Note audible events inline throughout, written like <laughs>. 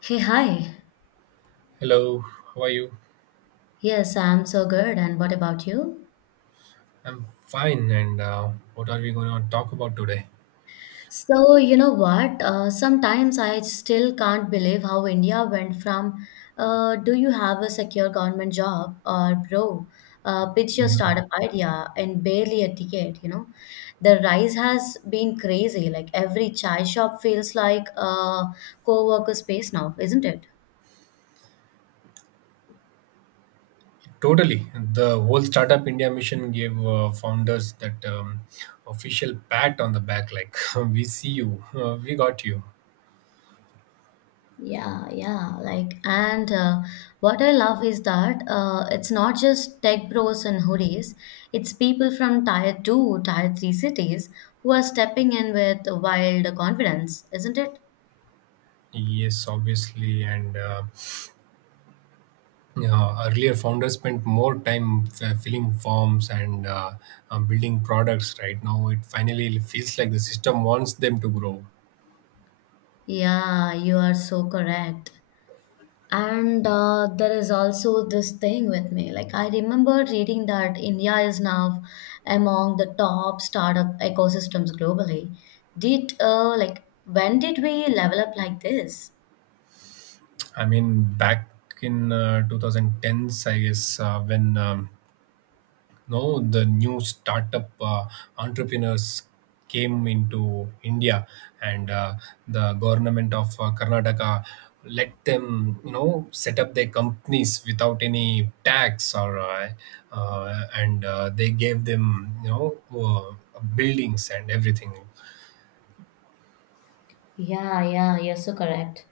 Hey, hi. Hello, how are you? Yes, I'm so good. And what about you? I'm fine. And what are we going to talk about today? So, you know what? Sometimes I still can't believe how India went from do you have a secure government job or bro, pitch your Mhm. startup idea and barely a ticket, you know? The rise has been crazy. Like every chai shop feels like a co-worker space now, isn't it? Totally. The whole Startup India mission gave founders that official pat on the back, like, <laughs> we see you, we got you. Yeah, yeah. Like, and what I love is that it's not just tech bros and hoodies, it's people from tier two, tier three cities who are stepping in with wild confidence, isn't it? Yes, obviously. And Earlier, founders spent more time filling forms and building products. Right now, it finally feels like the system wants them to grow. Yeah, you are so correct. And There is also this thing with me. Like, I remember reading that India is now among the top startup ecosystems globally. Like, when did we level up like this? I mean, back in 2010s, I guess, when no the new startup entrepreneurs came into India, and the government of Karnataka let them, you know, set up their companies without any tax or and they gave them, you know, buildings and everything. Yeah, yeah, you're so correct.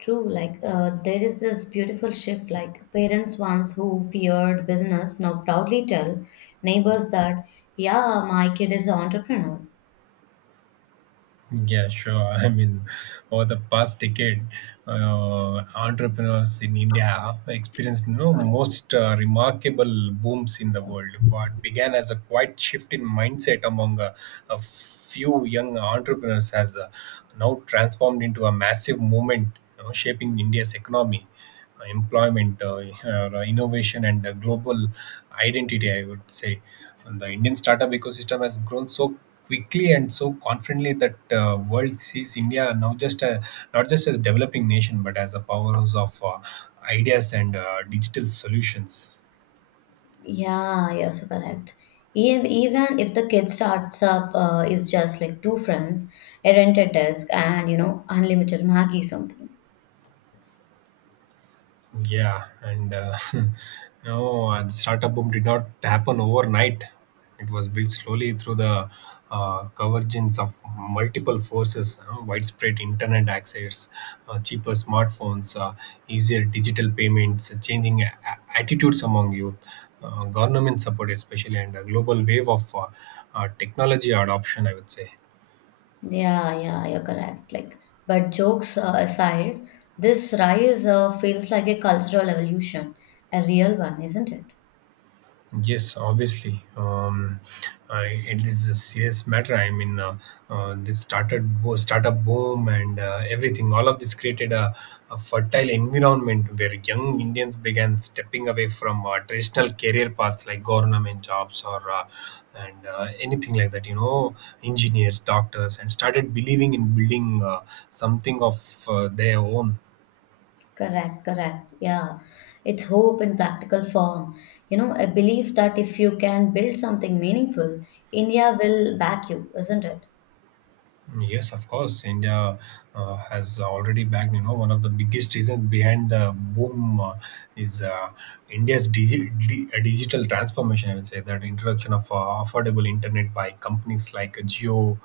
True, like there is this beautiful shift. Like parents once who feared business now proudly tell neighbors that, yeah, my kid is an entrepreneur. Yeah, sure. <laughs> I mean, over the past decade, entrepreneurs in India experienced, you know, most remarkable booms in the world. What began as a quiet shift in mindset among a few young entrepreneurs has now transformed into a massive movement, you know, shaping India's economy, employment, innovation, and global identity, I would say. And the Indian startup ecosystem has grown so quickly and so confidently that world sees India now not just as developing nation but as a powerhouse of ideas and digital solutions. Yeah, you're so correct. Even if the kid starts up is just like two friends, a rented desk, and you know unlimited Maggie something. Yeah, and <laughs> no, the startup boom did not happen overnight. It was built slowly through the convergence of multiple forces: widespread internet access, cheaper smartphones, easier digital payments, changing attitudes among youth, government support especially, and a global wave of technology adoption, I would say. Yeah, yeah, you're correct. Like, but jokes aside, this rise feels like a cultural evolution, a real one, isn't it? Yes, obviously. I, it is a serious matter. I mean, this startup boom and everything. All of this created a, A fertile environment where young Indians began stepping away from traditional career paths like government jobs or and anything like that. You know, engineers, doctors, and started believing in building something of their own. Correct, correct. Yeah. It's hope in practical form. You know, a belief that if you can build something meaningful, India will back you, isn't it? Yes, of course. India has already backed. You know, one of the biggest reasons behind the boom is India's digital transformation, I would say. That introduction of affordable internet by companies like Jio, you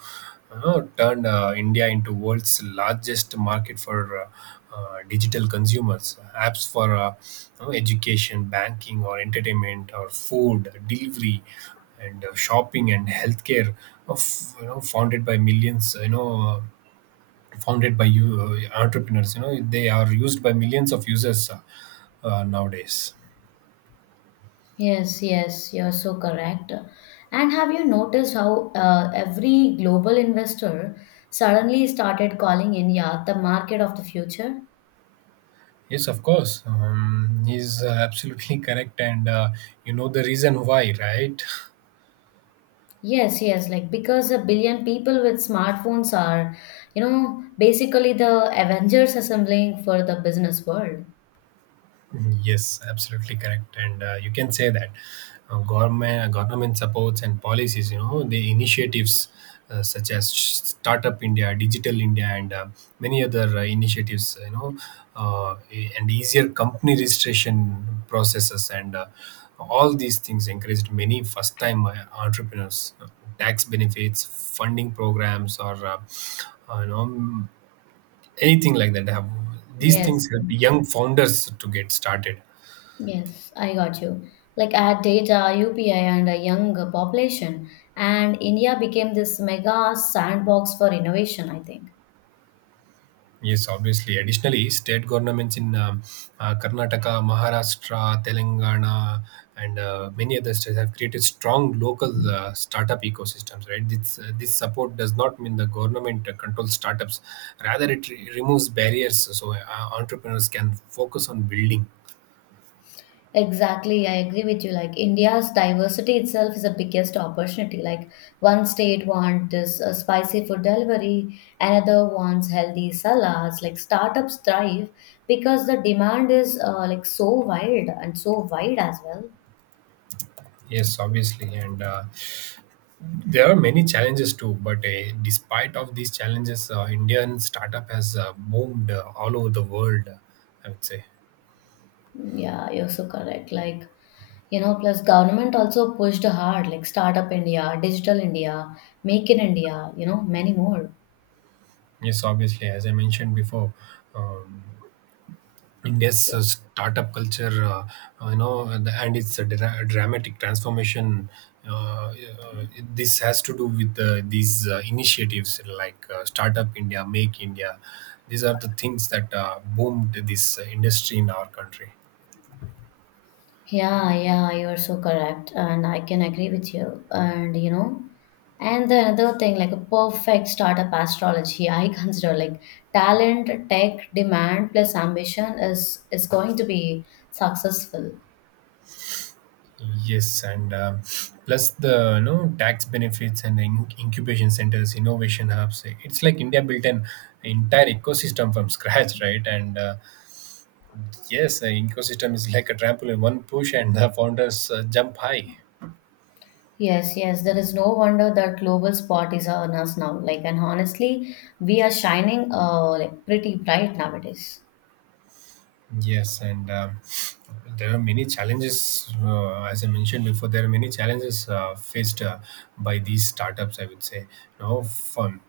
know, turned India into world's largest market for digital consumers. Apps for you know, education, banking, or entertainment, or food delivery and shopping and healthcare, of you know, founded by millions, you know, founded by you entrepreneurs, you know, they are used by millions of users, nowadays. Yes, yes, you're so correct. And have you noticed how every global investor suddenly started calling India the market of the future? Yes, of course. He's absolutely correct, and you know the reason why, right? Yes, yes, like because a billion people with smartphones are, you know, basically the Avengers assembling for the business world. Yes, absolutely correct, and you can say that government supports and policies, you know, the initiatives such as Startup India, Digital India, and many other initiatives, you know, and easier company registration processes, and all these things encouraged many first-time entrepreneurs. Tax benefits, funding programs, or you know, anything like that. Have these Yes, things help yes, young founders to get started? yes, I got you. Like add data, UPI, and a young population, and India became this mega sandbox for innovation, I think. Yes, obviously. Additionally, state governments in Karnataka, Maharashtra, Telangana, and many other states have created strong local startup ecosystems. Right, this support does not mean the government controls startups; rather, it removes barriers so entrepreneurs can focus on building. Exactly, I agree with you. Like India's diversity itself is the biggest opportunity. Like one state wants this spicy food delivery, another wants healthy salads. Like startups thrive because the demand is like so wild and so wide as well. Yes, obviously, and there are many challenges too. But despite of these challenges, Indian startup has boomed all over the world, I would say. Yeah, you're so correct. Like, you know, plus government also pushed hard, like Startup India, Digital India, Make in India, you know, many more. Yes, obviously, as I mentioned before, um, India's startup culture, you know, and its a dramatic transformation. Uh, uh, this has to do with these initiatives like Startup India, Make India. These are the things that boomed this industry in our country. Yeah, yeah, you're so correct, and I can agree with you. And you know, and the another thing, like a perfect startup astrology, <laughs> I consider like talent, tech, demand plus ambition is going to be successful. Yes, and plus the, you know, tax benefits and the incubation centers, innovation hubs. It's like India built an entire ecosystem from scratch, right? And yes, the ecosystem is like a trampoline. One push and the founders jump high. Yes, yes, there is no wonder that global spot is on us now. Like, and honestly, we are shining like pretty bright nowadays. Yes, and there are many challenges. As I mentioned before, there are many challenges faced by these startups, I would say. You know, fun.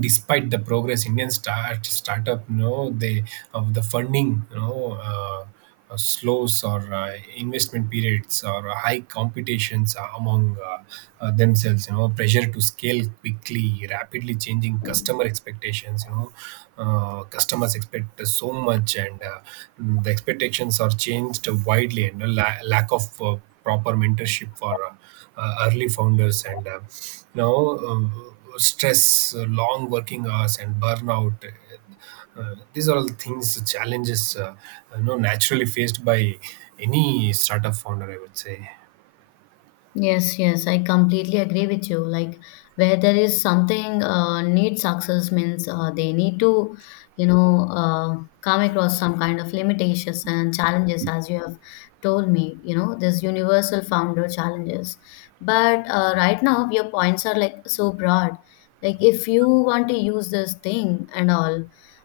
Despite the progress, Indian startup, you know, they of the funding, you know, slows or investment periods or high competitions among themselves, you know, pressure to scale quickly, rapidly changing customer expectations, you know, customers expect so much, and the expectations are changed widely, and the lack of proper mentorship for early founders, and you know, stress, long working hours, and burnout. These are all things, challenges, you know, naturally faced by any startup founder, I would say. Yes, yes, I completely agree with you. Like where there is something need success means they need to, you know, come across some kind of limitations and challenges, as you have told me. You know, this universal founder challenges. But right now, your points are like so broad. Like if you want to use this thing and all,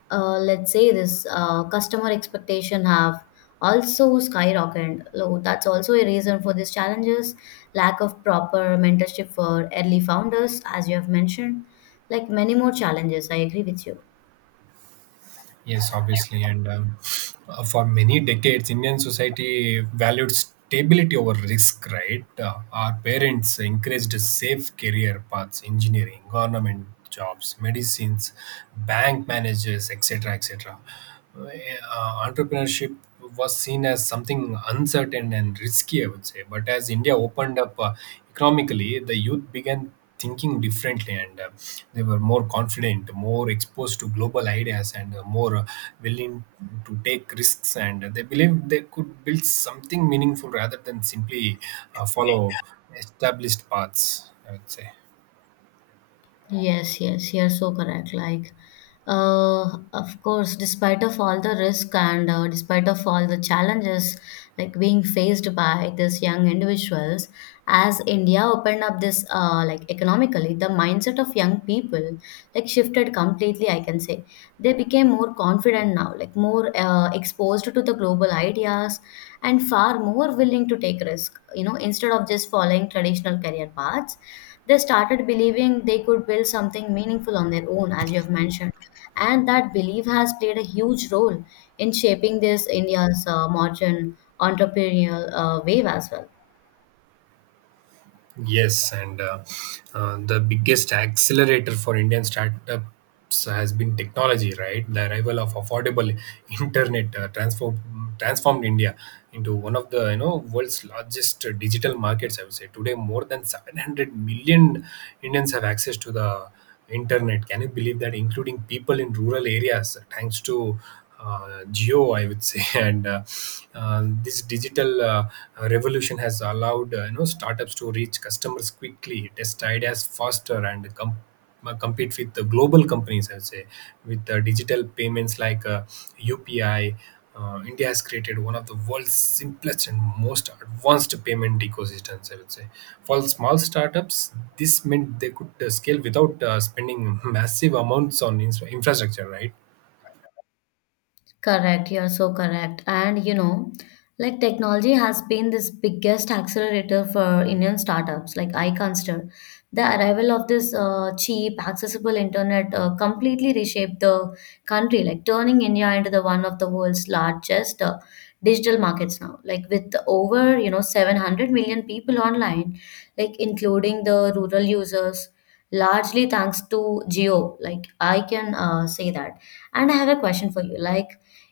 let's say this customer expectation have also skyrocketed. So that's also a reason for these challenges. Lack of proper mentorship for early founders, as you have mentioned, like many more challenges. I agree with you. Yes, obviously. And for many decades, Indian society valued stability over risk, right? Our parents encouraged safe career paths, engineering, government jobs, medicines, bank managers, etc., etc. Uh, entrepreneurship was seen as something uncertain and risky, I would say. But as India opened up economically, the youth began thinking differently, and they were more confident, more exposed to global ideas, and more willing to take risks. And they believed they could build something meaningful rather than simply follow established paths, I would say. Yes, yes, you're so correct. Like, of course, despite of all the risk and despite of all the challenges like being faced by these young individuals, as India opened up this like economically, the mindset of young people like shifted completely. I can say they became more confident now, like more exposed to the global ideas and far more willing to take risk. You know, instead of just following traditional career paths they started believing they could build something meaningful on their own, as you have mentioned. And that belief has played a huge role in shaping this India's modern entrepreneurial wave as well. Yes, and the biggest accelerator for Indian startups has been technology, right? The arrival of affordable <laughs> internet transformed India into one of the, you know, world's largest digital markets, I would say. Today, more than 700 million Indians have access to the internet. Can you believe that, including people in rural areas, thanks to geo, I would say, <laughs> and this digital revolution has allowed, you know, startups to reach customers quickly, test ideas faster, and compete with the global companies, I would say. With digital payments like UPI, India has created one of the world's simplest and most advanced payment ecosystems, I would say. For small startups, this meant they could scale without spending massive amounts on infrastructure, right? Correct, you're so correct. And you know, like technology has been this biggest accelerator for Indian startups, like I consider. The arrival of this cheap, accessible internet completely reshaped the country, like turning India into the one of the world's largest digital markets now. Like with over, you know, 700 million people online, like including the rural users, largely thanks to Geo. Like I can say that. And I have a question for you, like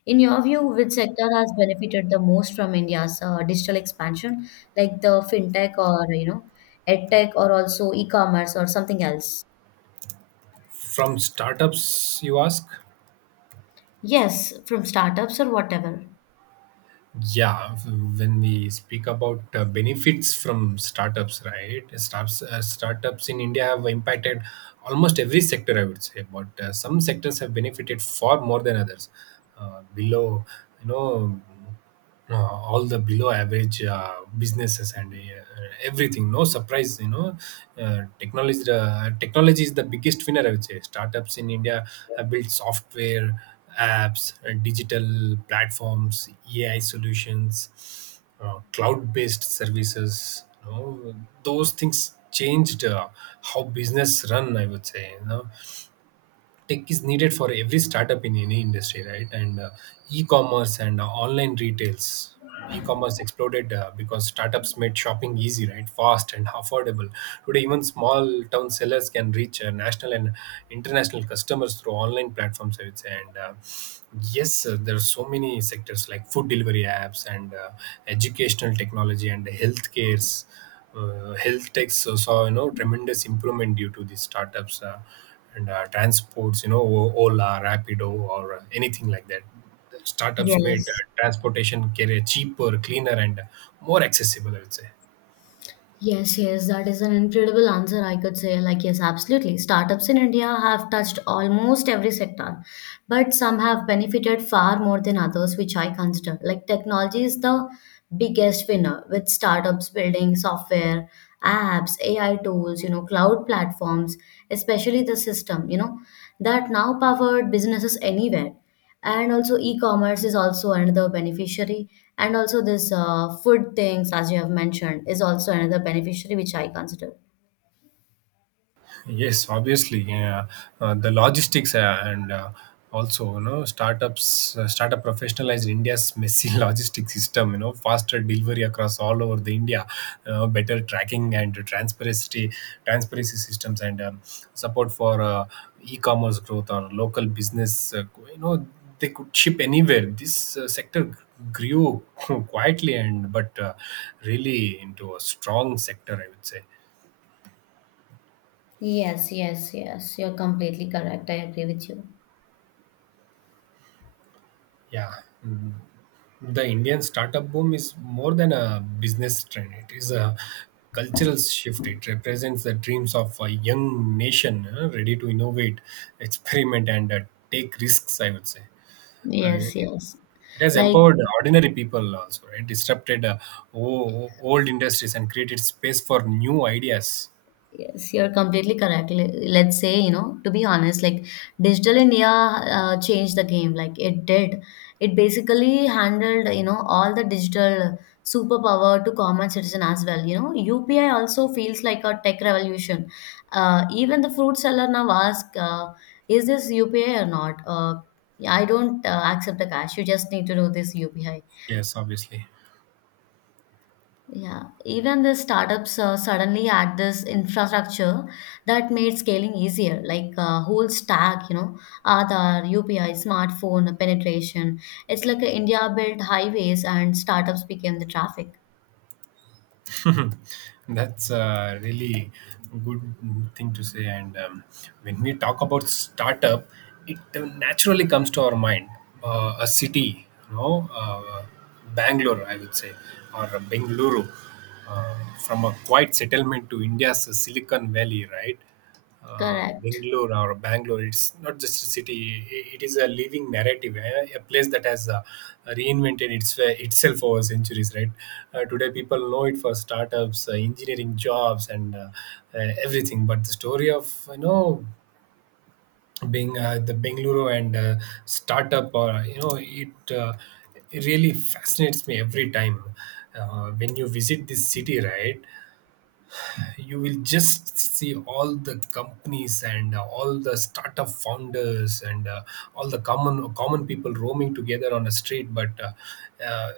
in your view, which sector has benefited the most from India's digital expansion, like the fintech or you know, edtech or also e-commerce or something else? From startups, you ask? Yes, from startups or whatever. Yeah, when we speak about benefits from startups, right? Startups in India have impacted almost every sector, I would say, but some sectors have benefited far more than others. Below, you know, uh, all the below average businesses and everything, no surprise, you know. Technology is the biggest winner, I would say. Startups in India have built software, apps, digital platforms, AI solutions, cloud based services, you know, those things changed how business run, I would say. You know, tech is needed for every startup in any industry, right? And e-commerce and online retails. E-commerce exploded because startups made shopping easy, right, fast and affordable. Today, even small town sellers can reach national and international customers through online platforms, I would say. And yes, there are so many sectors like food delivery apps and educational technology and healthcare's health tech, so, saw, you know, tremendous improvement due to these startups, and transports, you know, Ola, Rapido, or anything like that. Startups made Yes. Transportation carrier cheaper, cleaner, and more accessible, I would say. Yes, yes, that is an incredible answer, I could say. Like, yes, absolutely. Startups in India have touched almost every sector, but some have benefited far more than others, which I consider. Like, technology is the biggest winner with startups building software, apps, AI tools, you know, cloud platforms, especially the system, you know, that now powered businesses anywhere and also e-commerce is also another beneficiary and also this food things as you have mentioned is also another beneficiary which I consider. Yes, obviously, yeah. The logistics and also, you know, startup professionalized India's messy <laughs> logistics system. You know, faster delivery across all over the India, better tracking and transparency systems, and support for e-commerce growth or local business. You know, they could ship anywhere. This sector grew <laughs> quietly, and but really into a strong sector, I would say. Yes, yes, yes. You're completely correct. I agree with you. Yeah. Mm. The Indian startup boom is more than a business trend. It is a cultural shift. It represents the dreams of a young nation ready to innovate, experiment, and take risks, I would say. Uh, Yes, yes, it has like. empowered ordinary people also, right? Disrupted old industries and created space for new ideas. Yes, you're completely correct. Let's say, you know, to be honest, like Digital India changed the game. Like it did. It basically handled, you know, all the digital superpower to common citizen as well. You know, UPI also feels like a tech revolution. Even the fruit seller now ask, is this UPI or not? I don't accept the cash. You just need to do this UPI. Yes, obviously. Yeah, even the startups suddenly add this infrastructure that made scaling easier, like whole stack, you know, Aadhaar, UPI, smartphone penetration. It's like India built highways and startups became the traffic. <laughs> That's a really good thing to say. And when we talk about startup, it naturally comes to our mind a city, you know, Bangalore, I would say, or Bengaluru, uh, from a quiet settlement to India's Silicon Valley, right? Correct. Bangalore, it's not just a city; it is a living narrative, eh, a place that has reinvented itself over centuries, right? Today, people know it for startups, engineering jobs, and everything. But the story of being the Bangalore and startup, or it really fascinates me every time when you visit this city. Right? You will just see all the companies and all the startup founders and all the common people roaming together on a street, but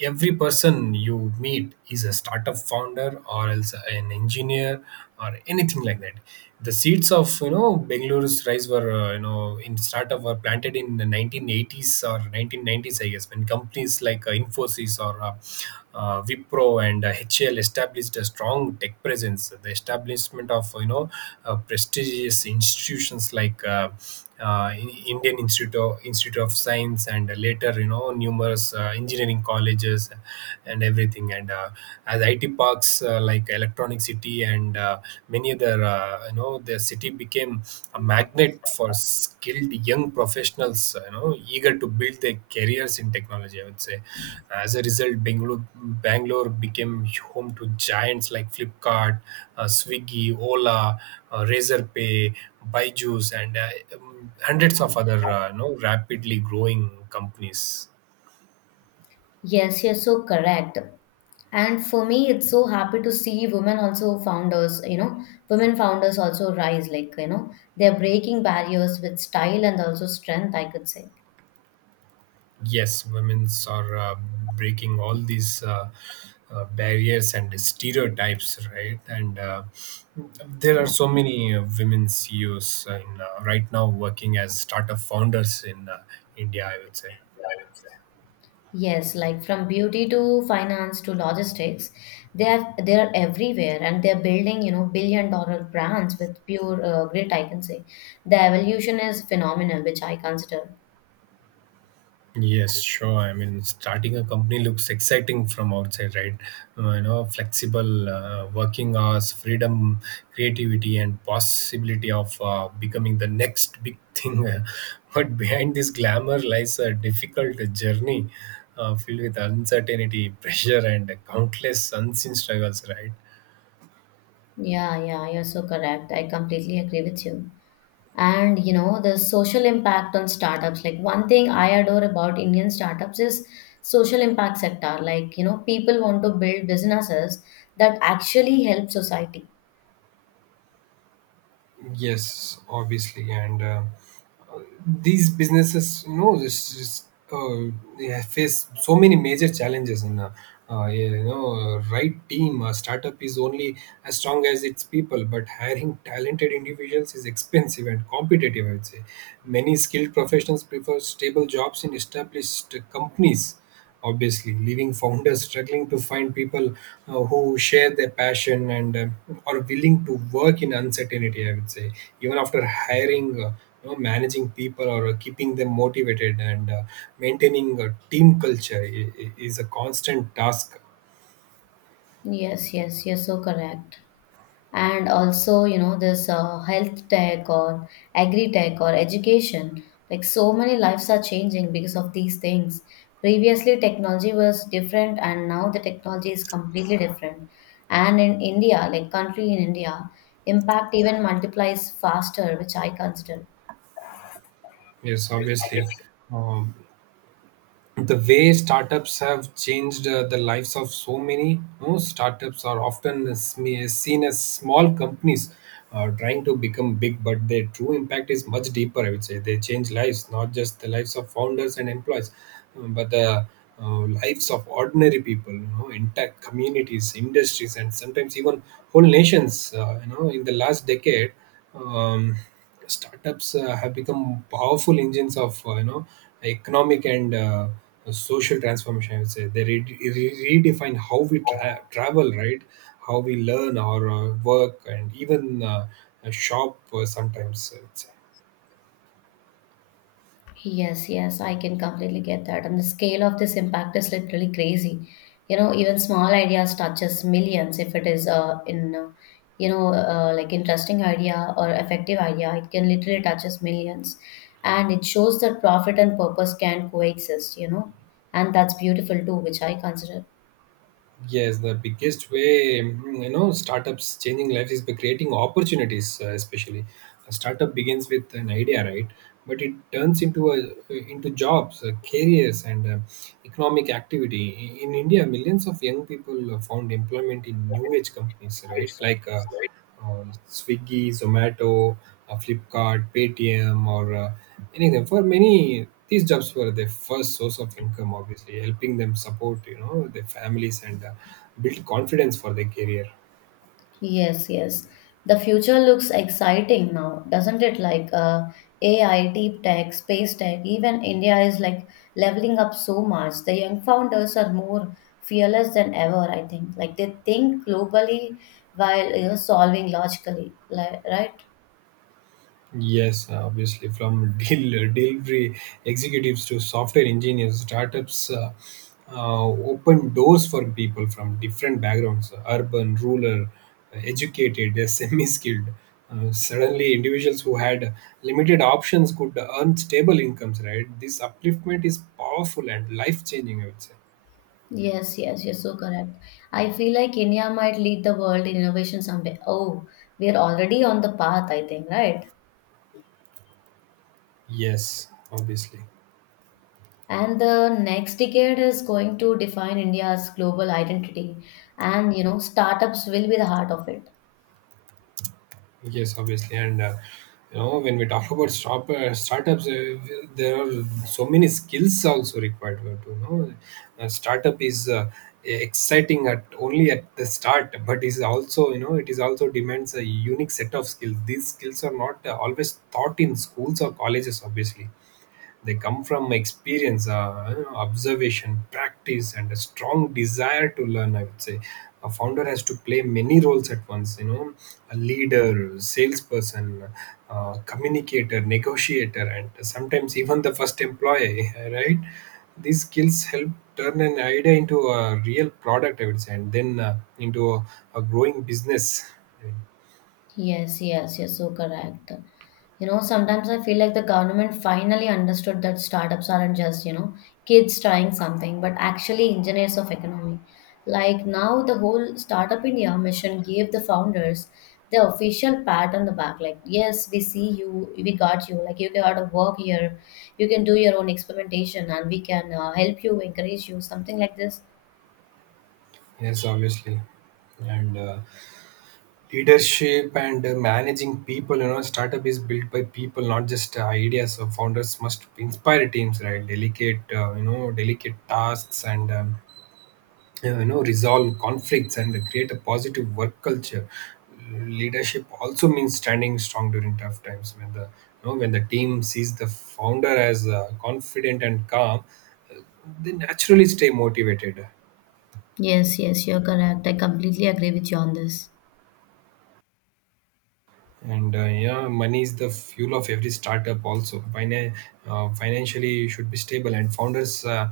every person you meet is a startup founder or else an engineer or anything like that. The seeds of Bengaluru's rise were in startup were planted in the 1980s or 1990s, I guess, when companies like Infosys or Wipro and HCL established a strong tech presence. The establishment of prestigious institutions like In- Indian Institute of Science and later, numerous engineering colleges and everything. And as IT parks like Electronic City and many other, their city became a magnet for skilled young professionals eager to build their careers in technology, I would say. As a result, Bangalore became home to giants like Flipkart, Swiggy, Ola, Razorpay, Byju's, and hundreds of other, rapidly growing companies. Yes, you're so correct. And for me, it's so happy to see women also founders, you know, women founders also rise, like, you know, they're breaking barriers with style and also strength, I could say. Yes, women's are breaking all these barriers and stereotypes, right? And there are Yeah. so many women CEOs in, right now working as startup founders in India, I would say. Yes, like from beauty to finance to logistics, they are everywhere, and they're building you know billion-dollar brands with pure grit. I can say the evolution is phenomenal, which I consider. Yes, sure. I mean, starting a company looks exciting from outside, right? Flexible working hours, freedom, creativity, and possibility of becoming the next big thing. <laughs> But behind this glamour lies a difficult journey filled with uncertainty, pressure, and countless unseen struggles, right? Yeah, yeah, you're so correct. I completely agree with you. And you know, the social impact on startups, like one thing I adore about Indian startups is social impact sector. Like, you know, people want to build businesses that actually help society. Yes, obviously, and these businesses, you know, uh, they have face so many major challenges. And right team, a startup is only as strong as its people, but hiring talented individuals is expensive and competitive, I would say. Many skilled professionals prefer stable jobs in established companies, obviously, leaving founders struggling to find people who share their passion and are willing to work in uncertainty, I would say. Even after hiring, managing people or keeping them motivated and maintaining a team culture is a constant task. Yes, yes, you're so correct. And also you know this health tech or agri tech or education like so many lives are changing because of these things. Previously technology was different and now the technology is completely different and in India like country in India impact even multiplies faster which I consider. Yes, obviously. um, the way startups have changed the lives of so many, no, startups are often seen as small companies trying to become big, but their true impact is much deeper, I would say. They change lives, not just the lives of founders and employees, but the lives of ordinary people, you know, entire communities, industries, and sometimes even whole nations. In the last decade, um, startups have become powerful engines of economic and social transformation, I would say. They redefine how we travel, right? How we learn, our work, and even shop, sometimes, I would say. Yes, yes, I can completely get that. And the scale of this impact is literally crazy. You know, even small ideas touches millions if it is you know, like interesting idea or effective idea, it can literally touches millions. And it shows that profit and purpose can coexist, you know, and that's beautiful too, which I consider. Yes, the biggest way, you know, startups changing lives is by creating opportunities. Especially, a startup begins with an idea, right? But it turns into jobs, careers, and economic activity. In India, millions of young people found employment in new age companies, right? Like on Swiggy, Zomato, Flipkart, Paytm, or anything. For many, these jobs were their first source of income, obviously, helping them support, you know, their families and build confidence for their career. Yes, yes. The future looks exciting now, doesn't it? Like AI, deep tech, space tech, even India is like leveling up so much. The young founders are more fearless than ever, I think. Like they think globally while you know solving logically, like, right? Yes, obviously, from <laughs> delivery executives to software engineers, startups open doors for people from different backgrounds: urban, rural, educated, <laughs> semi skilled. Suddenly, individuals who had limited options could earn stable incomes, right? This upliftment is powerful and life changing, I would say. Yes, yes, you're so correct. I feel like India might lead the world in innovation someday. Oh, we are already on the path, I think, right? Yes, obviously. And the next decade is going to define India's global identity and you know startups will be the heart of it. Yes, obviously, and when we talk about startups, there are so many skills also required to. A startup is exciting at only at the start, but is also, you know, it is also demands a unique set of skills. These skills are not always taught in schools or colleges, obviously. They come from experience, observation, practice, and a strong desire to learn, I would say. A founder has to play many roles at once. You know, a leader, salesperson, communicator, negotiator, and sometimes even the first employee. <laughs> Right? These skills help turn an idea into a real product, I would say, and then into a growing business. Yes, yes, you're so correct. You know, sometimes I feel like the government finally understood that startups aren't just, you know, kids trying something, but actually engineers of economy. Like now, the whole Startup India mission gave the founders the official pat on the back, like, yes, we see you, we got you, like, you got to work here, you can do your own experimentation, and we can help you, encourage you, something like this. Yes, obviously, and. Leadership and managing people, you know, startup is built by people, not just ideas. So founders must inspire teams, right, delegate, delicate tasks, and, resolve conflicts and create a positive work culture. Leadership also means standing strong during tough times, when the, you know, when the team sees the founder as confident and calm, they naturally stay motivated. Yes, yes, you're correct. I completely agree with you on this. And yeah, money is the fuel of every startup also. Financially, you should be stable, and founders uh,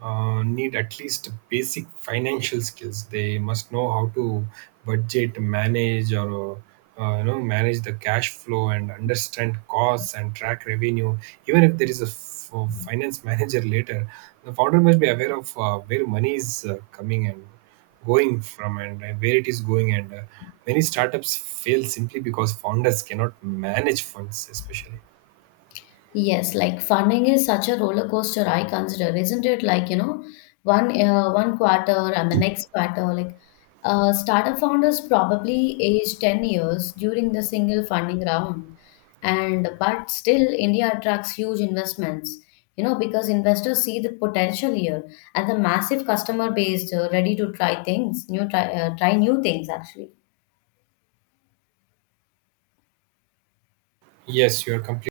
uh, need at least basic financial skills. They must know how to budget, manage, or manage the cash flow and understand costs and track revenue. Even if there is a finance <laughs> manager later, the founder must be aware of where money is coming and going from, and where it is going, and many startups fail simply because founders cannot manage funds, especially. Yes, like funding is such a roller coaster, I consider, isn't it? Like, you know, one quarter and the next quarter, like startup founders probably age 10 years during the single funding round. And but still India attracts huge investments, you know, because investors see the potential here and the massive customer base ready to try things, try new things actually. Yes, you are complete.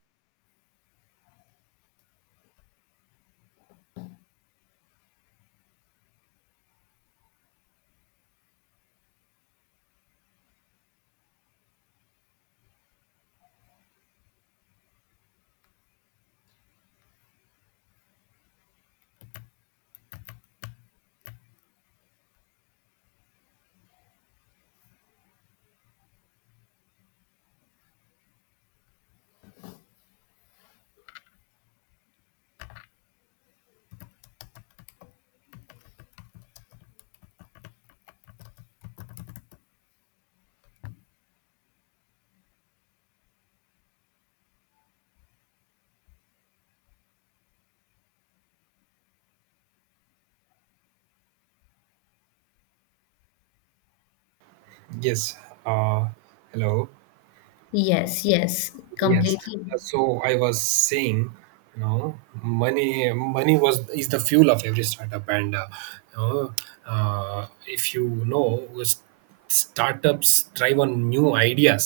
Yes, uh, hello. Yes, yes, Yes, completely. so I was saying, you know, money money was is the fuel of every startup, and, you know, uh, if you know s- startups thrive on new ideas.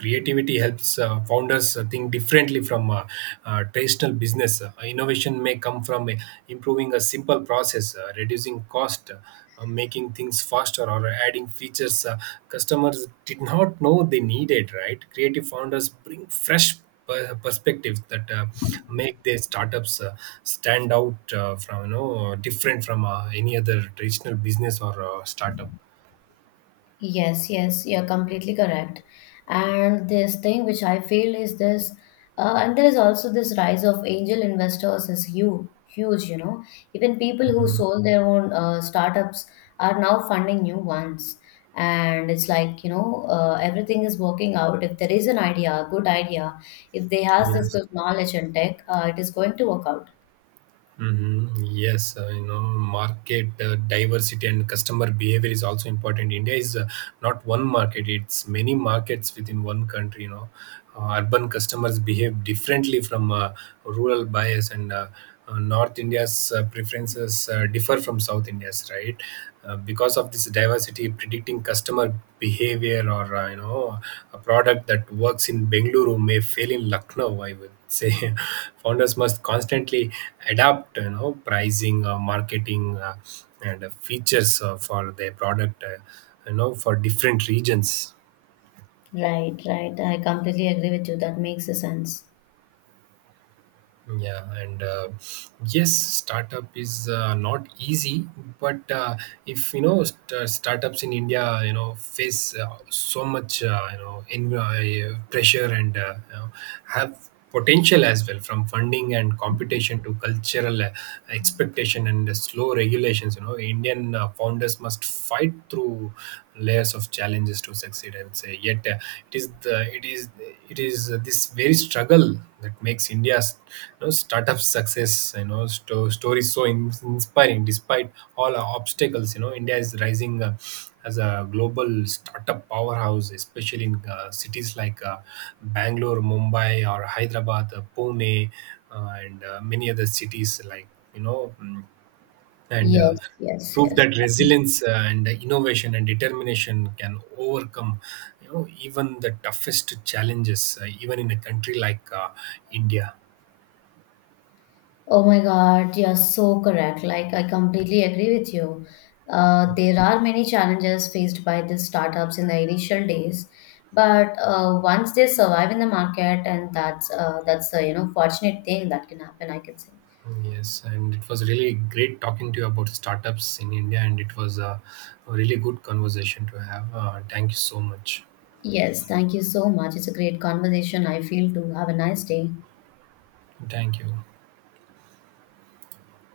Creativity helps founders think differently from traditional business. Innovation may come from improving a simple process, reducing cost, making things faster, or adding features customers did not know they needed, right? Creative founders bring fresh perspectives that make their startups stand out, from, you know, different from any other traditional business or startup. Yes, yes, you're completely correct. And this thing which I feel is this, and there is also this rise of angel investors is huge, huge, you know. Even people who Mhm. sold their own startups are now funding new ones. And it's like, you know, everything is working out. If there is an idea, a good idea, if they has this Yes. good knowledge and tech, it is going to work out. Mm-hmm. Yes, market diversity and customer behavior is also important. India is not one market; it's many markets within one country. You know, urban customers behave differently from rural bias, and North India's preferences differ from South India's, right? Because of this diversity, predicting customer behavior or, a product that works in Bengaluru may fail in Lucknow, I would say. <laughs> Founders must constantly adapt, you know, pricing, marketing, and features for their product, for different regions. Right, right. I completely agree with you. That makes a sense. Yeah, and yes, startup is not easy, but if you know, startups in India, you know, face so much, you know in pressure and, have potential as well, from funding and competition to cultural expectation and slow regulations. You know, Indian founders must fight through layers of challenges to succeed, I would say. Yet it is the it is this very struggle that makes India's, you know, startup success, you know, story so inspiring. Despite all our obstacles, you know, India is rising as a global startup powerhouse, especially in cities like Bangalore, Mumbai, or Hyderabad, Pune, and many other cities like, you know mm, and Yes, yes, prove yes. that resilience and innovation and determination can overcome, you know, even the toughest challenges, even in a country like India. Oh my God, you're so correct. Like, I completely agree with you. There are many challenges faced by these startups in the initial days, but once they survive in the market, and that's the you know fortunate thing that can happen, I can say. Yes, and it was really great talking to you about startups in India, and it was a really good conversation to have. Uh, thank you so much. Yes, thank you so much. It's a great conversation. I feel too. Have a nice day. Thank you.